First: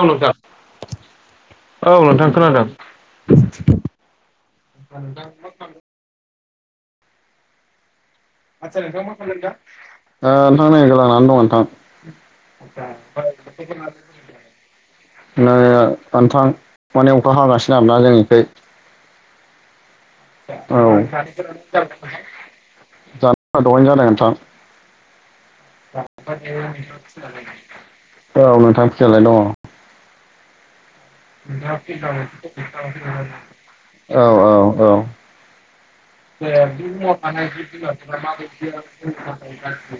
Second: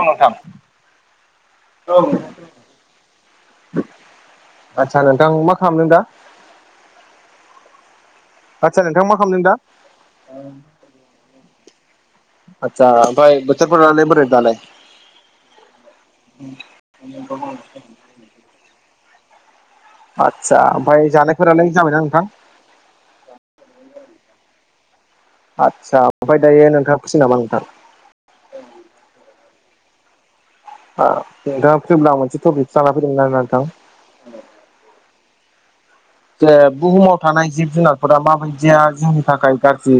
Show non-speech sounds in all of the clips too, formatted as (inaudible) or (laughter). अ नोंथां। औ, नोंथां खोनादों। आदसा नोंथां मा खालामदों दा? आदसा मा नोंथां खालामदों दा नै गोलानानै दं नोंथां। आतसा ओमबाय बोथोरफोरालाय बोरै दालाय? नो नोथां माने अखा हागासिनो आरोना जोंनिखै। आदसा औ (unintelligible) ओमफ्राय जानायफोरालाय जाबायना नोंथां दहायनो जादों नोंथां। आदसा ओमफ्राय दायो नोंथाङा फुसि नामा नोंथां? औ नोंथां फ्रियालाय दङ। नोंथाङा फ्रिब्ला मोनसे टपिक जाना फैदोंमोन आरोना नोंथां। औ औ औ जे बुहुमाव थानाय जिब जुनारफोरा माबायदिया जोंनि थाखाय गारजि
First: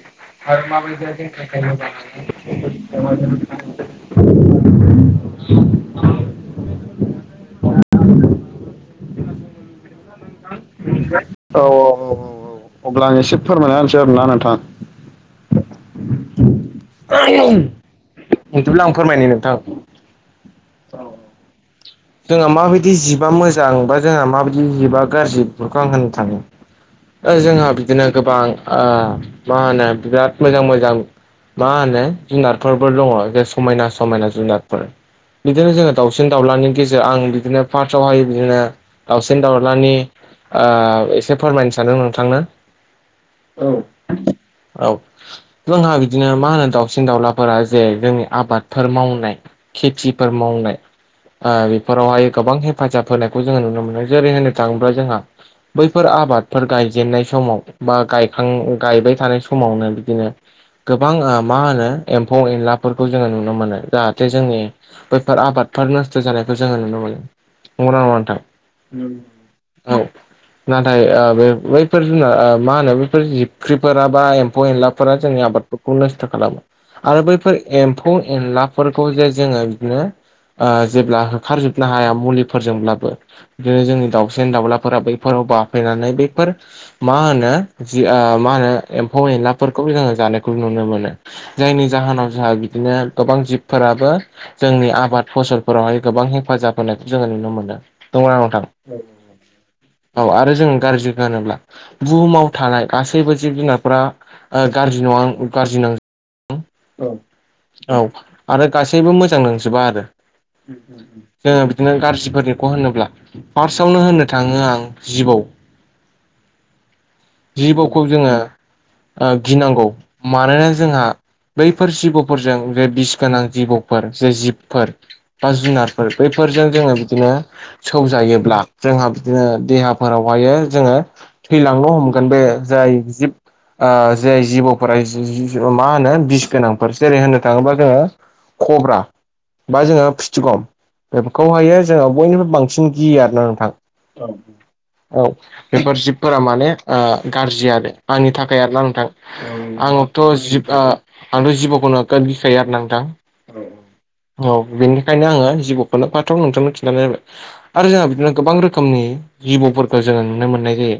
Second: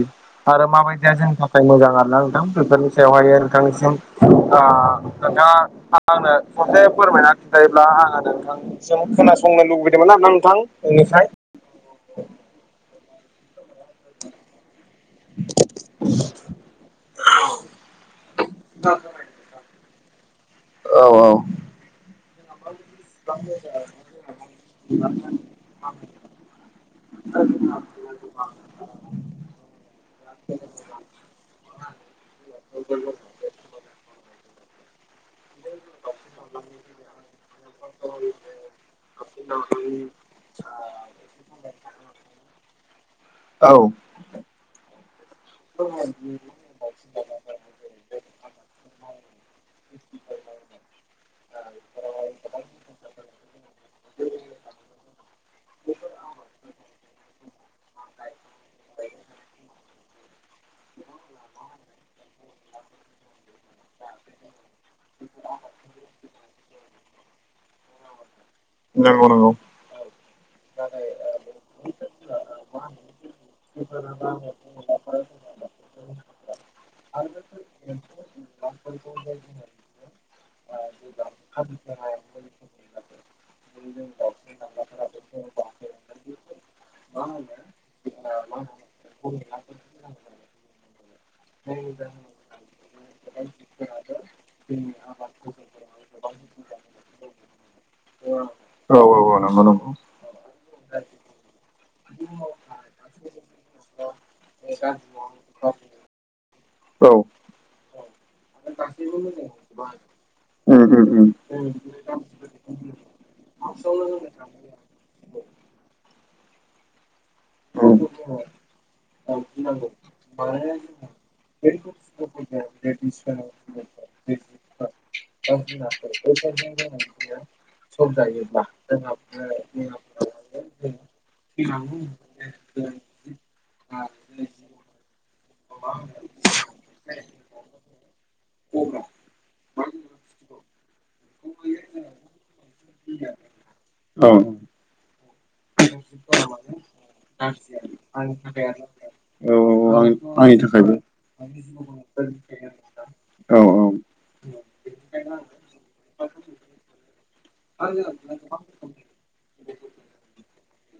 आरो माबायदिया जोंनि थाखाय मोजां आरोना नोंथां बेफोरनि सायावहाय नोंथांनिसिम नोंथाङा आंनो खनसे फोरमायना खिन्थायोब्ला आङो नोंथां सिम खोनासंनो लुबैदोंमोन आरोना नोंथां। नोंनिफ्राय औ औ औ औ औ अब्ला आं एसे फोरमायना होनोसै आरोना नोंथां। (inaudible) बिदिब्ला आं फोरमायनो नोंथां। औ औ जोंहा माबायदि जिबआ मोजां बा जोंहा माबायदि जिबआ गाज्रि बेफोरखौ आं होननो थांनि जोंहा बिदिनो गोबां मा होनो बिराद मोजां मोजां मा होनो जुनारफोरबो दङ जे समायना समायना जुनार फोर बिदिनो जोङो दाउसिन दावउलानि गेज जो आं बिदिनो पार्स आव हाय बिदिनो दावसिन दावलानि औ आ एसे फोरमायनो सानदों नोंथांनो। औ औ जोंहा बिदिनो मा होनो दाउसिन दाउला फोरा जे जोंनि आबादफोर मावनाय खेथिफोर मावनाय आ बेफ फोरावहाय गोबां हेफाजाब होनायखौ जोङो नुनो मोनो। जेरै होननो थाङोब्ला जोंहा बैफोर आबादफोर गायजेननाय समाव बा गायखां गायबाय थानाय समावनो बिदिनो गोबां ओ मा होनो एम्फौ एनलाफोरखौ जोङो नुनो मोनो। जाहाथे जोंनि बैफोर आबादफोर नस्थ' जानायखौ जोङो नुनो मोनो। नंगौना नङा नोंथां। नंगौ नंगौ नों औ नाथाय ओ बेफ बैफोर जुनार आ मा होनो बैफोर जिख्रिफोरा बा एम्फौ एनलाफोरा जोंनि आबाद फोखौ नोस्थो खालामो। आरो बैफोर एम्फौ एनलाफोरखौ जे जोङो बिदिनो आ जेब्ला खारजोबनो हाया मुलिफोरजोंब्लाबो रो जोंनि दाउसिन दाउलाफोरा बैफोराव बाफैनानै बेफोर मा होनो जि आ मा होनो एम्फौ एनलाफोरखौबो जोङो जानायखौ नुनो मोनो। जायनि जाहोनाव जोंहा बिदिनो गोबां जिबफोराबो जोंनि आबाद फसलफोरावहाय गोबां हेफाजाब होनायखौ जोङो नुनो मोनो। नंगौना नङा नोंथां? औ औ औ नंगौ नंगौ औ आरो जों गाज्रि होनोब्ला बुहुमाव थानाय गासैबो जिब जुनारफोरा आं गाज्रि नङा गाज्रि नां औ औ आरो गासैबो मोजां नोंजोबा आरो। उम उम उम जोङो बिदिनो गाज्रिफोरनिखौ होनोब्ला फारसावनो होननो थाङो आं जिबौ (inaudible) जिबौखौ जोङो ओ गिनांगौ। मानोना जोंहा बैफोर जिबौफोरजों जे बिस गोनां जिबौफोर जे जिबफोर बा जुनारफोर बैफोरजों जोङो बिदिनो सौजायोब्ला जोंहा बिदिनो देहा फोरावहायो जोङो थैलांनो हमगोन। बे जाय जिब आ जाय जिबौफोरा एजि जि जो मा होनो बिस गोनांफोर जेरै होननो थाङोबा जोङो खब्रा बा जोङो फिथ थिगौ बेफोरखौहायो जोङो बयनिफाय बांसिन गियो आरो ना औ नोंथां। औ बेफोर जिबफोरा माने आ गाज्रि आरो आंनि थाखाय आरो ना नोंथां। औ आं आंथ' आंनि जिब आ थाखायबो आंथ' जिबौखौ नोगोद गिखायो आरोना नोंथां। औ नौ बिनि खायनो आङो जिबौखोनो फाथाव नोंथांनो खिन्थानाय जाबाय। आरो जोंहा बिदिनो गोबां रोखोमनि जिबौफोरखौ जोङो नुनो मोननाय जायो।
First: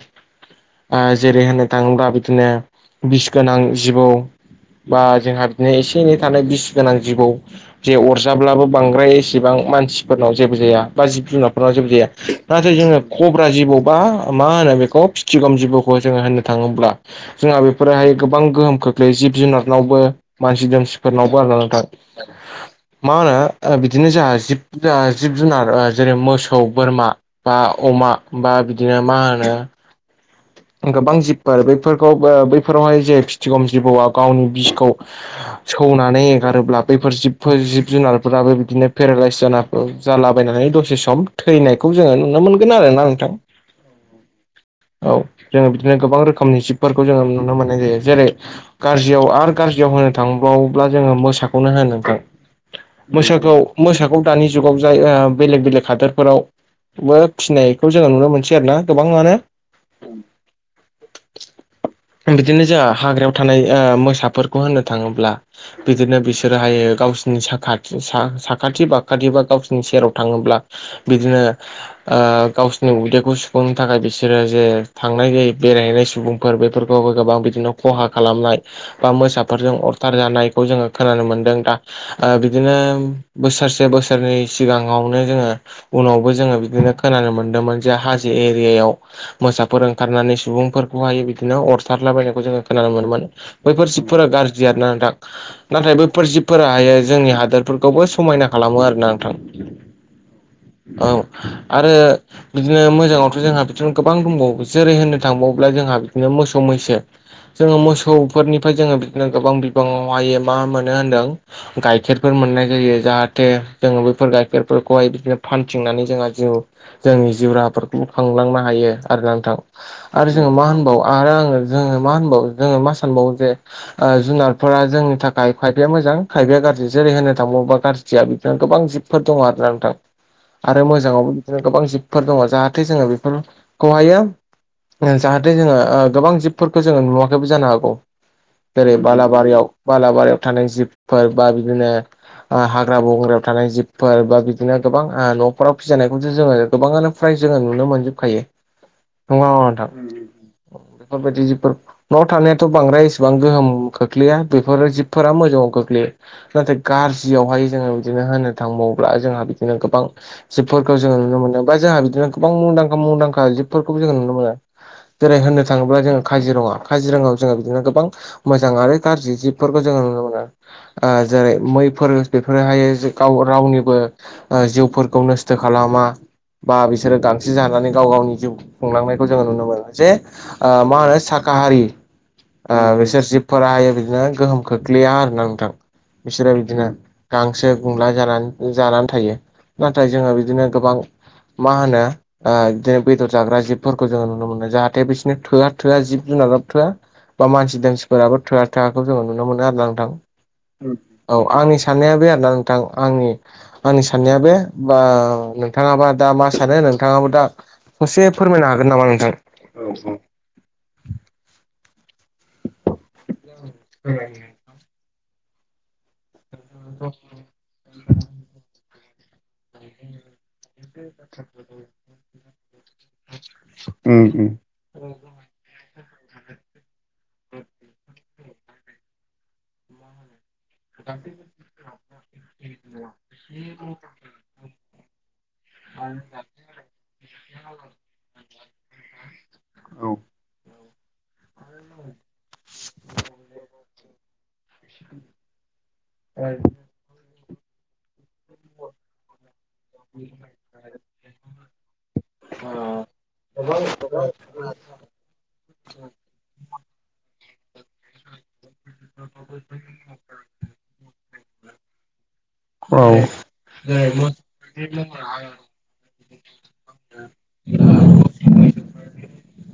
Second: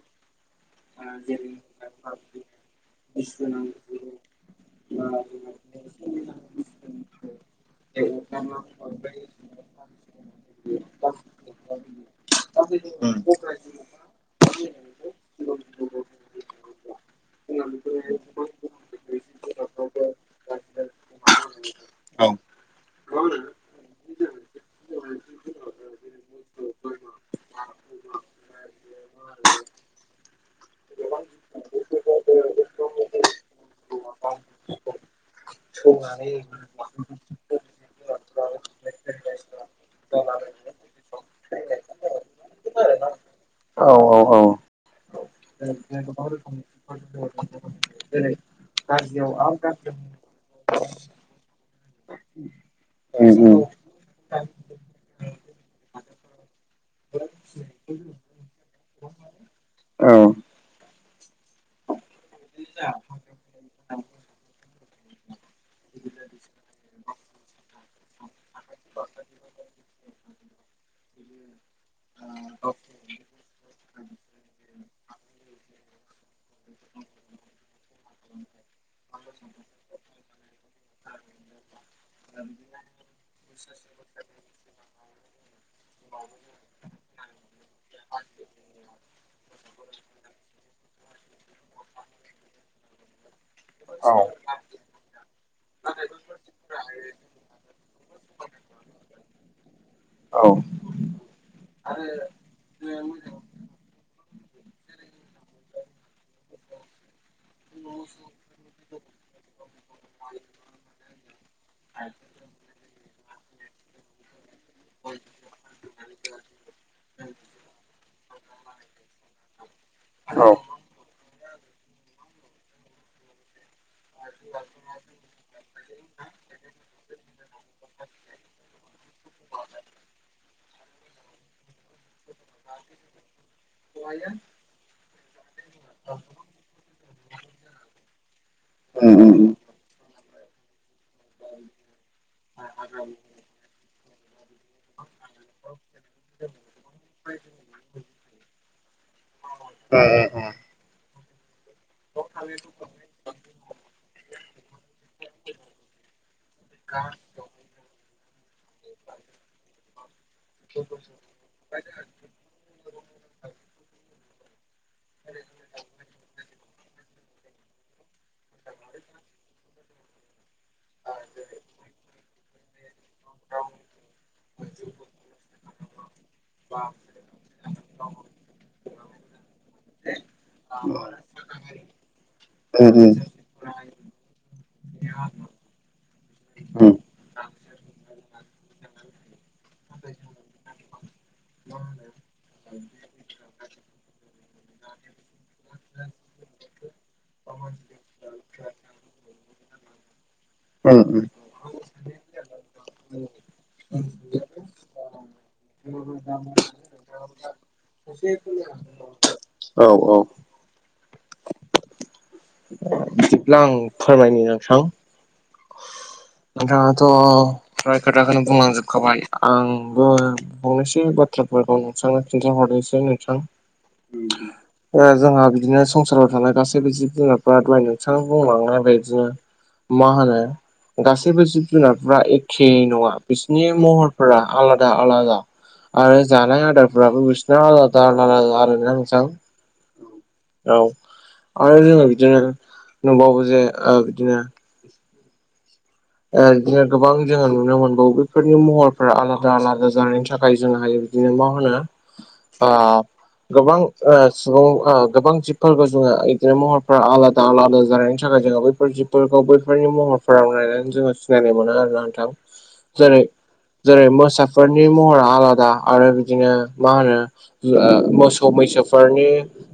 आ जेरै होननो थाङोब्ला बिदिनो बिस गोनां जिबौ। बा जोंहा बिदिनो एसे एनै थानाय बिस गोनां जिबौ जे अरजाब्लाबो बांद्राय एसेबां मानसिफोरनाव जेबो जाया। बा जिब जुनारफोरनाव जेबो जाया। नाथाय जोङो खब्रा जिबौ बा मा होनो बेखौ फिथिगम जिबौखौ जोङो होननो थाङोब्ला जोंहा बेफोरहाय गोबां गोहोम खोख्लैयो जिब जुनारनावबो। मानसि दोमसिफोरनावबो आरो ना नोंथा। मा होनो दिनो जाहा जिब जा जिब जुनार जेरै मोसौ, बोरमा बा अमा बा बिदिनो मा होनो? गोबां जिबफोर बैफोरखौ ओ बैफोरावहाय जे फिथिगम जिबौआ गावनि बिसखौ सौनानै एगारोब्ला बैफोर जिबफोर जिब जुनारफोराबो बिदिनो पेरालाइस जाना औ जालाबायनानै दसे सम थैनायखौ जोङो नुनो मोनगोन आरोना नोंथां। औ औ औ औ जोङो बिदिनो गोबां रोखोमनि जिबफोरखौ जोङो नुनो मोननाय जायो। जेरै गाज्रियाव आरो गाज्रियाव होनो थांबावोब्ला जोङो मोसाखौनो होन नोंथां (inaudible) मोसाखौ मोसाखौ दानि जुगाव जाय ओ बेलेग बेलेग हादोरफोराव बो फिसिनायखौ जोङो नुनो मोनसै आरो ना गोबाङानो बिदिनो जाया हाग्रायाव थानाय ओ मोसाफोरखौ होननो थाङोब्ला बिदिनो बिसोरोहाय गावसिनि साखाथि साखाथि बाखाथि बा गावसिनि सेराव थाङोब्ला बिदिनो ओ गावसोरनि उदैखौ सुफुंनो थाखाय बिसोरो जे थांनाय जायो बेरायहैनाय सुबुंफोर बेफोरखौबो गोबां बिदिनो खहा खालामनाय बा मोसाफोरजों अरथार जानायखौ जोङो खोनानो मोनदों दा ओ बिदिनो बोसोरसे बोसोरनै सिगाङावनो जोङो उनावबो जोङो बिदिनो खोनानो मोन्दोंमोन जे हाजो एरियायाव मोसा फोर ओंखारनानै सुबुंफोरखौहाय बिदिनो अरथारलाबायनायखौ जोङो खोनानो मोनोमोन बैफोर जिबफोरा गाज्रि जि आरोना नोंथा। नाथाय बेैफोर जिबफोराहाय जोंनि हादोरफोरखौबो समायना खालामो आरोना नोंथां। औ आरो बिदिनो मोजाङाथ' जोंहा बिनो गोबां दंबावो जेरै होननो थांबावोब्ला जोंहा बिदिनो मोसौ मैसो जोङो मोसौफोरनिफ्राय जोङो बिदिनो गोबां बिबाङावहायो मा मोनो होनदों गाइखेरफोर मोननाय जायो जाहाथे जोङो बैफोर गाइखेरफोरखौहाय बिदिनो फान थिंनानै जोंहा जिउ जोंनि जिउ राहाफोरखौ खांलांनो हायो आरो नोंथा। आरो जोङो मा होनबाव आरो आङो जोङो मा होनबाव जोङो मा सानबावो जे ओ जुनारफोरा जोंनि थाखाय खायफाया मोजां खायफाया गाज्रि जेरै होनो थांवोब्ला गाज्रि जिया बिदिनो गोबां जिबफोर दङ आरो नोंथां। आरो मोजाङावबो बिदिनो गोबां जिबफोर दङ जाहाथे जोङो बेफोरखौहायो जाहाथे जोङो ओ गोबां जिबफोरखौ जोङो नुवाखैबो जानो हागौ जेरै बालाबारियाव बालाबारियाव थानाय जिबफोर बा बिदिनो ओ हाग्रा बंग्रायाव थानाय जिबफोर बा बिदिनो गोबां ओ न'फोराव फिजानायखौथो जोङो गोबाङानो फ्राय जोङो नुनो मोनजोबखायो नङा नोंथां बेफोरबायदि जिफोर न'आव थानायाथ' बांद्राय इसेबां गोहोम खोख्लैया बेफोर जिबफोरा मोजाङाव खोख्लैयो नाथाय गाज्रियावहाय जोङो बिदिनो होनो थांबावोब्ला जोंहा बिदिनो गोबां जिबफोरखौ जोङो नुनो मोनदों बा जोंहा बिदिनो गोबां मुंदांखा मुंदांखा जिब फोरफोरखौ जोङो नुनो मोना मोजां आरो गाज्रि जिबफोरखौ जोङो नुनो मोनो ओ जेरै मैफोर बेफोरोहायो गाव रावनिबो ओ जिउफोरखौ नस्थ' खालामा बा बिसोरो गांसो जानानै गाव गावनि जिउ खुंलांनायखौ जोङो नुनो मोनो जे ओ मा होनो सा का हारि ओ उम बिसोर जिबफोराहायो उम बिदिनो गोहोम खोख्लैया आरो ना नोंथां बिसोरो बिदिनो उम गांसो गुंला जानानै जानानै थायो नाथाय जोङो बिदिनो गोबां मा होनो ओ बिदिनो बेदर जाग्रा जिबफोरखौ जोङो नुनो मोनो जाहाथे बिसोरनो थोआ-थोआ जिब जुनाराबो थोआ बा मानसि दानसिफोराबो थोआ-थोखौ जोङो नुनो मोनो आरोना नोंथां। उम उम औ आंनि साननाया बे आरो ना नोंथां आंनि आंनि साननाया बे बा नोंथाङाबा दा मा सानो नोंथाङाबो दा ससे फोरमायनो हागोन नामा नोंथां। औ औ अब्ला आं फोरमायनि नोंथां नोंथाङाथ' फ्राय खोथाखौनो बुंलांजोबखाबाय आंबो फंनैसै बाथ्राफोरखौ नोंथांनो खिन्थाहरनोसै नोंथां। उम उम ओ जोंहा बिदिनो संसाराव थानाय गासैबो जिब जुनारफ्रा दहाय नोंथाङ बुंलांनाय बिदिनो मा होनो गासैबो जिब जुनारफ्रा एखे नङा बिसिनि महर फोरा आलाद आरो जानाय आदारफोराबो बिसिना आलादा-आलादा आरोना नोंथां। औ औ आरो जोंङो बिदिनो नुबावो जे ओ बिदिनो ओ बिदिनो गोबां जोंङो नुनो मोनबावो बेफोरनि महरफोरा आलादा- आलादा जानायनि थाखाय जोंहायो बिदिनो मा होनो ओ गोबां ओ सुबुं ओ गोबां जिबफोरखौ जोंङो बिदिनो महरफोरा आलादा-आलादा जानायनि थाखाय जोंङो बैफोर जि औ जेरै जेरै मोसाफोरनि महरा आलादा आरो बिदिनो मा होनो ओ मोसौ मैसोफोरनि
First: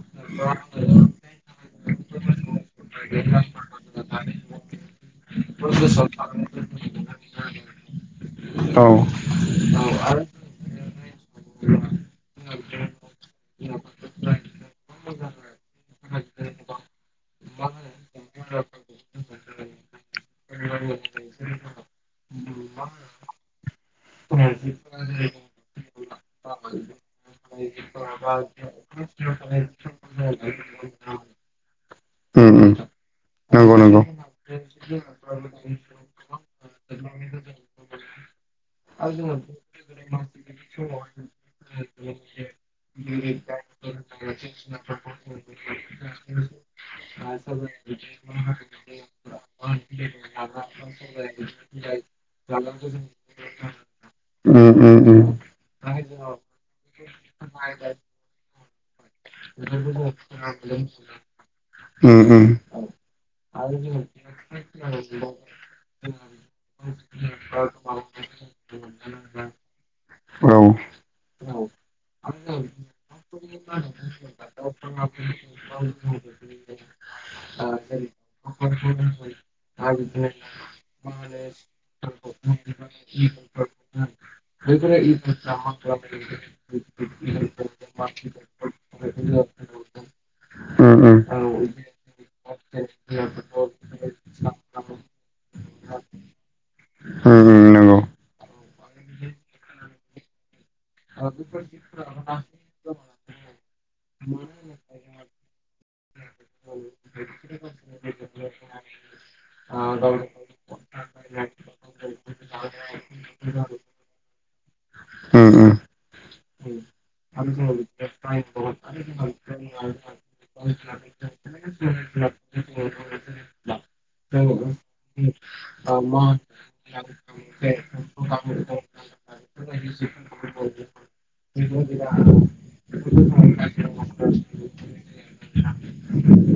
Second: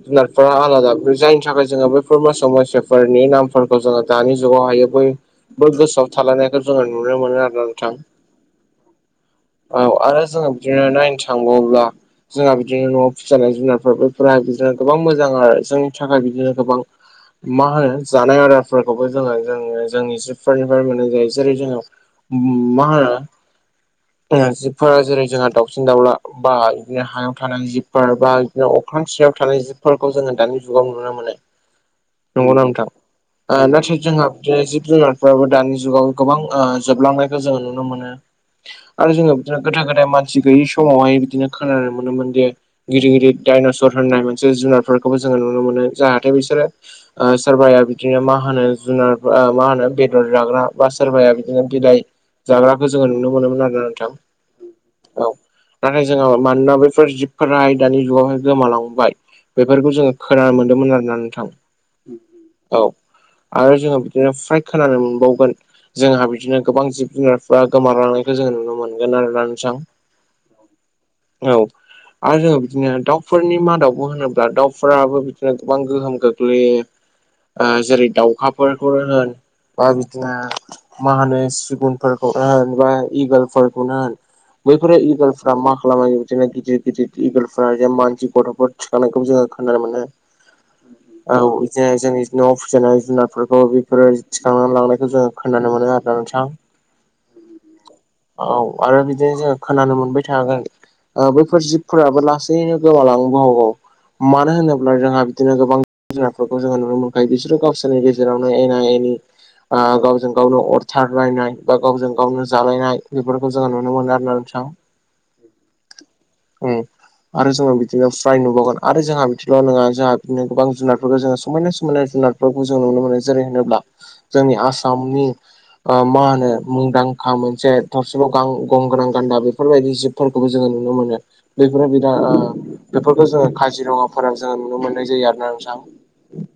जुनारफोरा आलादा बे जायनि थाखाय जोंङो बे फोर मोसो मैसोफोरनि नामफोरखौ जोंङो दानि जुगाव हायो बयबो गोसोआव थालायनायखौ जोंङो नुनो मोनो आरोना नोंथां। औ औ आरो जोंङो बिदिनो नायनो थांबावब्ला जोंहा बिदिनो न'आव फिसि जानाय जुनारफोर बेफोरा बिदिनो गोबां मोजां आरो जोंनि थाखाय बिदिनो गोबां मा होनो जानाय आदारफोरखौबो जोंङो-जोंङो जोंनि जिबफोरनि मोननाय जायो जेरै जोंङो ओम मा होना ओ जिबफोरा जेरै जोंहा दाउसिन-दाउला बा बिदिनो हायाव थानाय जिबफोर बा बिदिनो अख्रां सिायाव थानाय जिबफोरखौ जोंङो दानि जुगाव नुनो मोनो। उम नंगौना उम नोंथां? ओ नंगौ नाथाय जोंहा बिदिनो जिब जुनारफ्राबो दानि जुगाव गोबां ओ जोबलांनायखौ जोङो नुनो मोनो। आरो जोंङो बिदिनो गोदा-गोदाय मानसि गैयि समावहाय बिदिनो खोनानो मोनोमोन दि गिदिर गिदिर डाइनसर होननाय मोनसे जुनारफोरखौबो जोंङो नुनो मोनो। जाहाथे बिसोरो ओ सोरबाया बिदिनो मा होनो जुनार मा होनो बे जाग्रा बा सोरबाया बिदिनो बिलाइ जाग्राखौ जोंङो नुनो मोनोमोन आरोना नोंथां। उम-उम औ नाथाय जोंङो मानोना बैफोर जिबफोराहाय दानि जुगावहाय गोमालांबाय। बेफोरखौ जोंङो खोनानो मोनदोंमोन आरोना नोंथां। उम उम औ आरो जोंङो बिदिनो फ्राइ खोनानो मोनबावगोन जोंहा बिदिनो गोबां जिब जुनारफ्रा गोमालांनायखौ जोंङो नुनो मोनगोन आरो ना नोंथां। औ आरो जोंङो बिदिनो दाउफोरनि मादावबो होनोब्ला दाउफोराबो बिदिनो गोबां गोहोम गोग्लैयो। ओ जेरै दाउखाफोरखौ होन बा बिदिनो मा होनो सिगुनफोरखौनो होन बा इंगोलफोरखौनो होन? बैफोरो इंगलफ्रा मा खालामो बिदिनो गिदिर गिदिर इगलफ्रा जे मानसि गथ'फोर थिखांनायखौबो जोंङो खोनानो मोनदों। उम औ जे जोंनि न'आव फिजानाय जुनारफोरखौ बेफोरो थिखांनानै लांनायखौ जोंङो खोनानो मोनो आरोना नोंथां। उम नंगौ औ आरो बिदिनो जोंङो खोनानो मोनबाय थागोन। ओ बैफोर जिबफोराबो लासैनो गोमालांनोबो हागौ। मानो होनोब्ला जोंहा बिदिनो गोबां जुनारफोरखौ जोंङो नुनो मोनखायो बिसोरो गावसोरनि गेजेरावनो एना-एनि गावजों गावनो अरथारलनायनाय बा गावजों गावनो जालायनाय बेफोरखौ जोंङो नुनो मोनो आरो ना नोंथां उम उम उम आरो जोंङो बिदिनो फ्राय नुबावगोन आरो जोंहा बिदिल' नंङा जोंहा बिदिनो गोबां जुनारफोरखौ जोंङो समायना-समायना जुनार। जों नुनो मोनो जेरै होनोब्ला जोंनि आसामनि ओ मा होनो मुंदांखा मोनसे थरसेलाव गां गं गोनां गान्दा बेफोरबायदि जिब फोरखौबो जोंङो नुनो मोनो। बेफोरो बिरा ओ बेफोरखौ जोंङो काजिरङाफोराव जोंङो नुनो मोननाय जायो आरोना ना नोंथां।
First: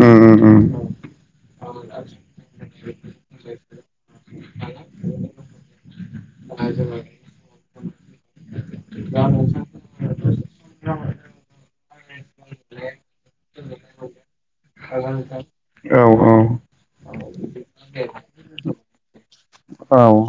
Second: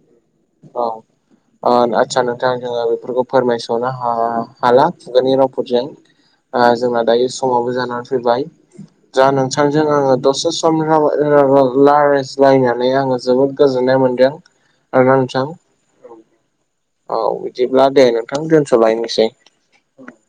उम उम औ उम अ आदसा नों दा जोंङो बेफोरखौ फोरमायस'नो हाला खुगानि रावफोरजों। ओ जोंना दायो समावबो जानानै फैबाय। दा नोंथांजों आङो दसे सम रायलाय-रायलाय-रायलायज्लायनानै आङो जोबोद (unintelligible) गोजोननाय मोन्दों। (unintelligible) औ -औ। औ बिदिब्ला दे नोंथां दोनस'लायनोसै। औ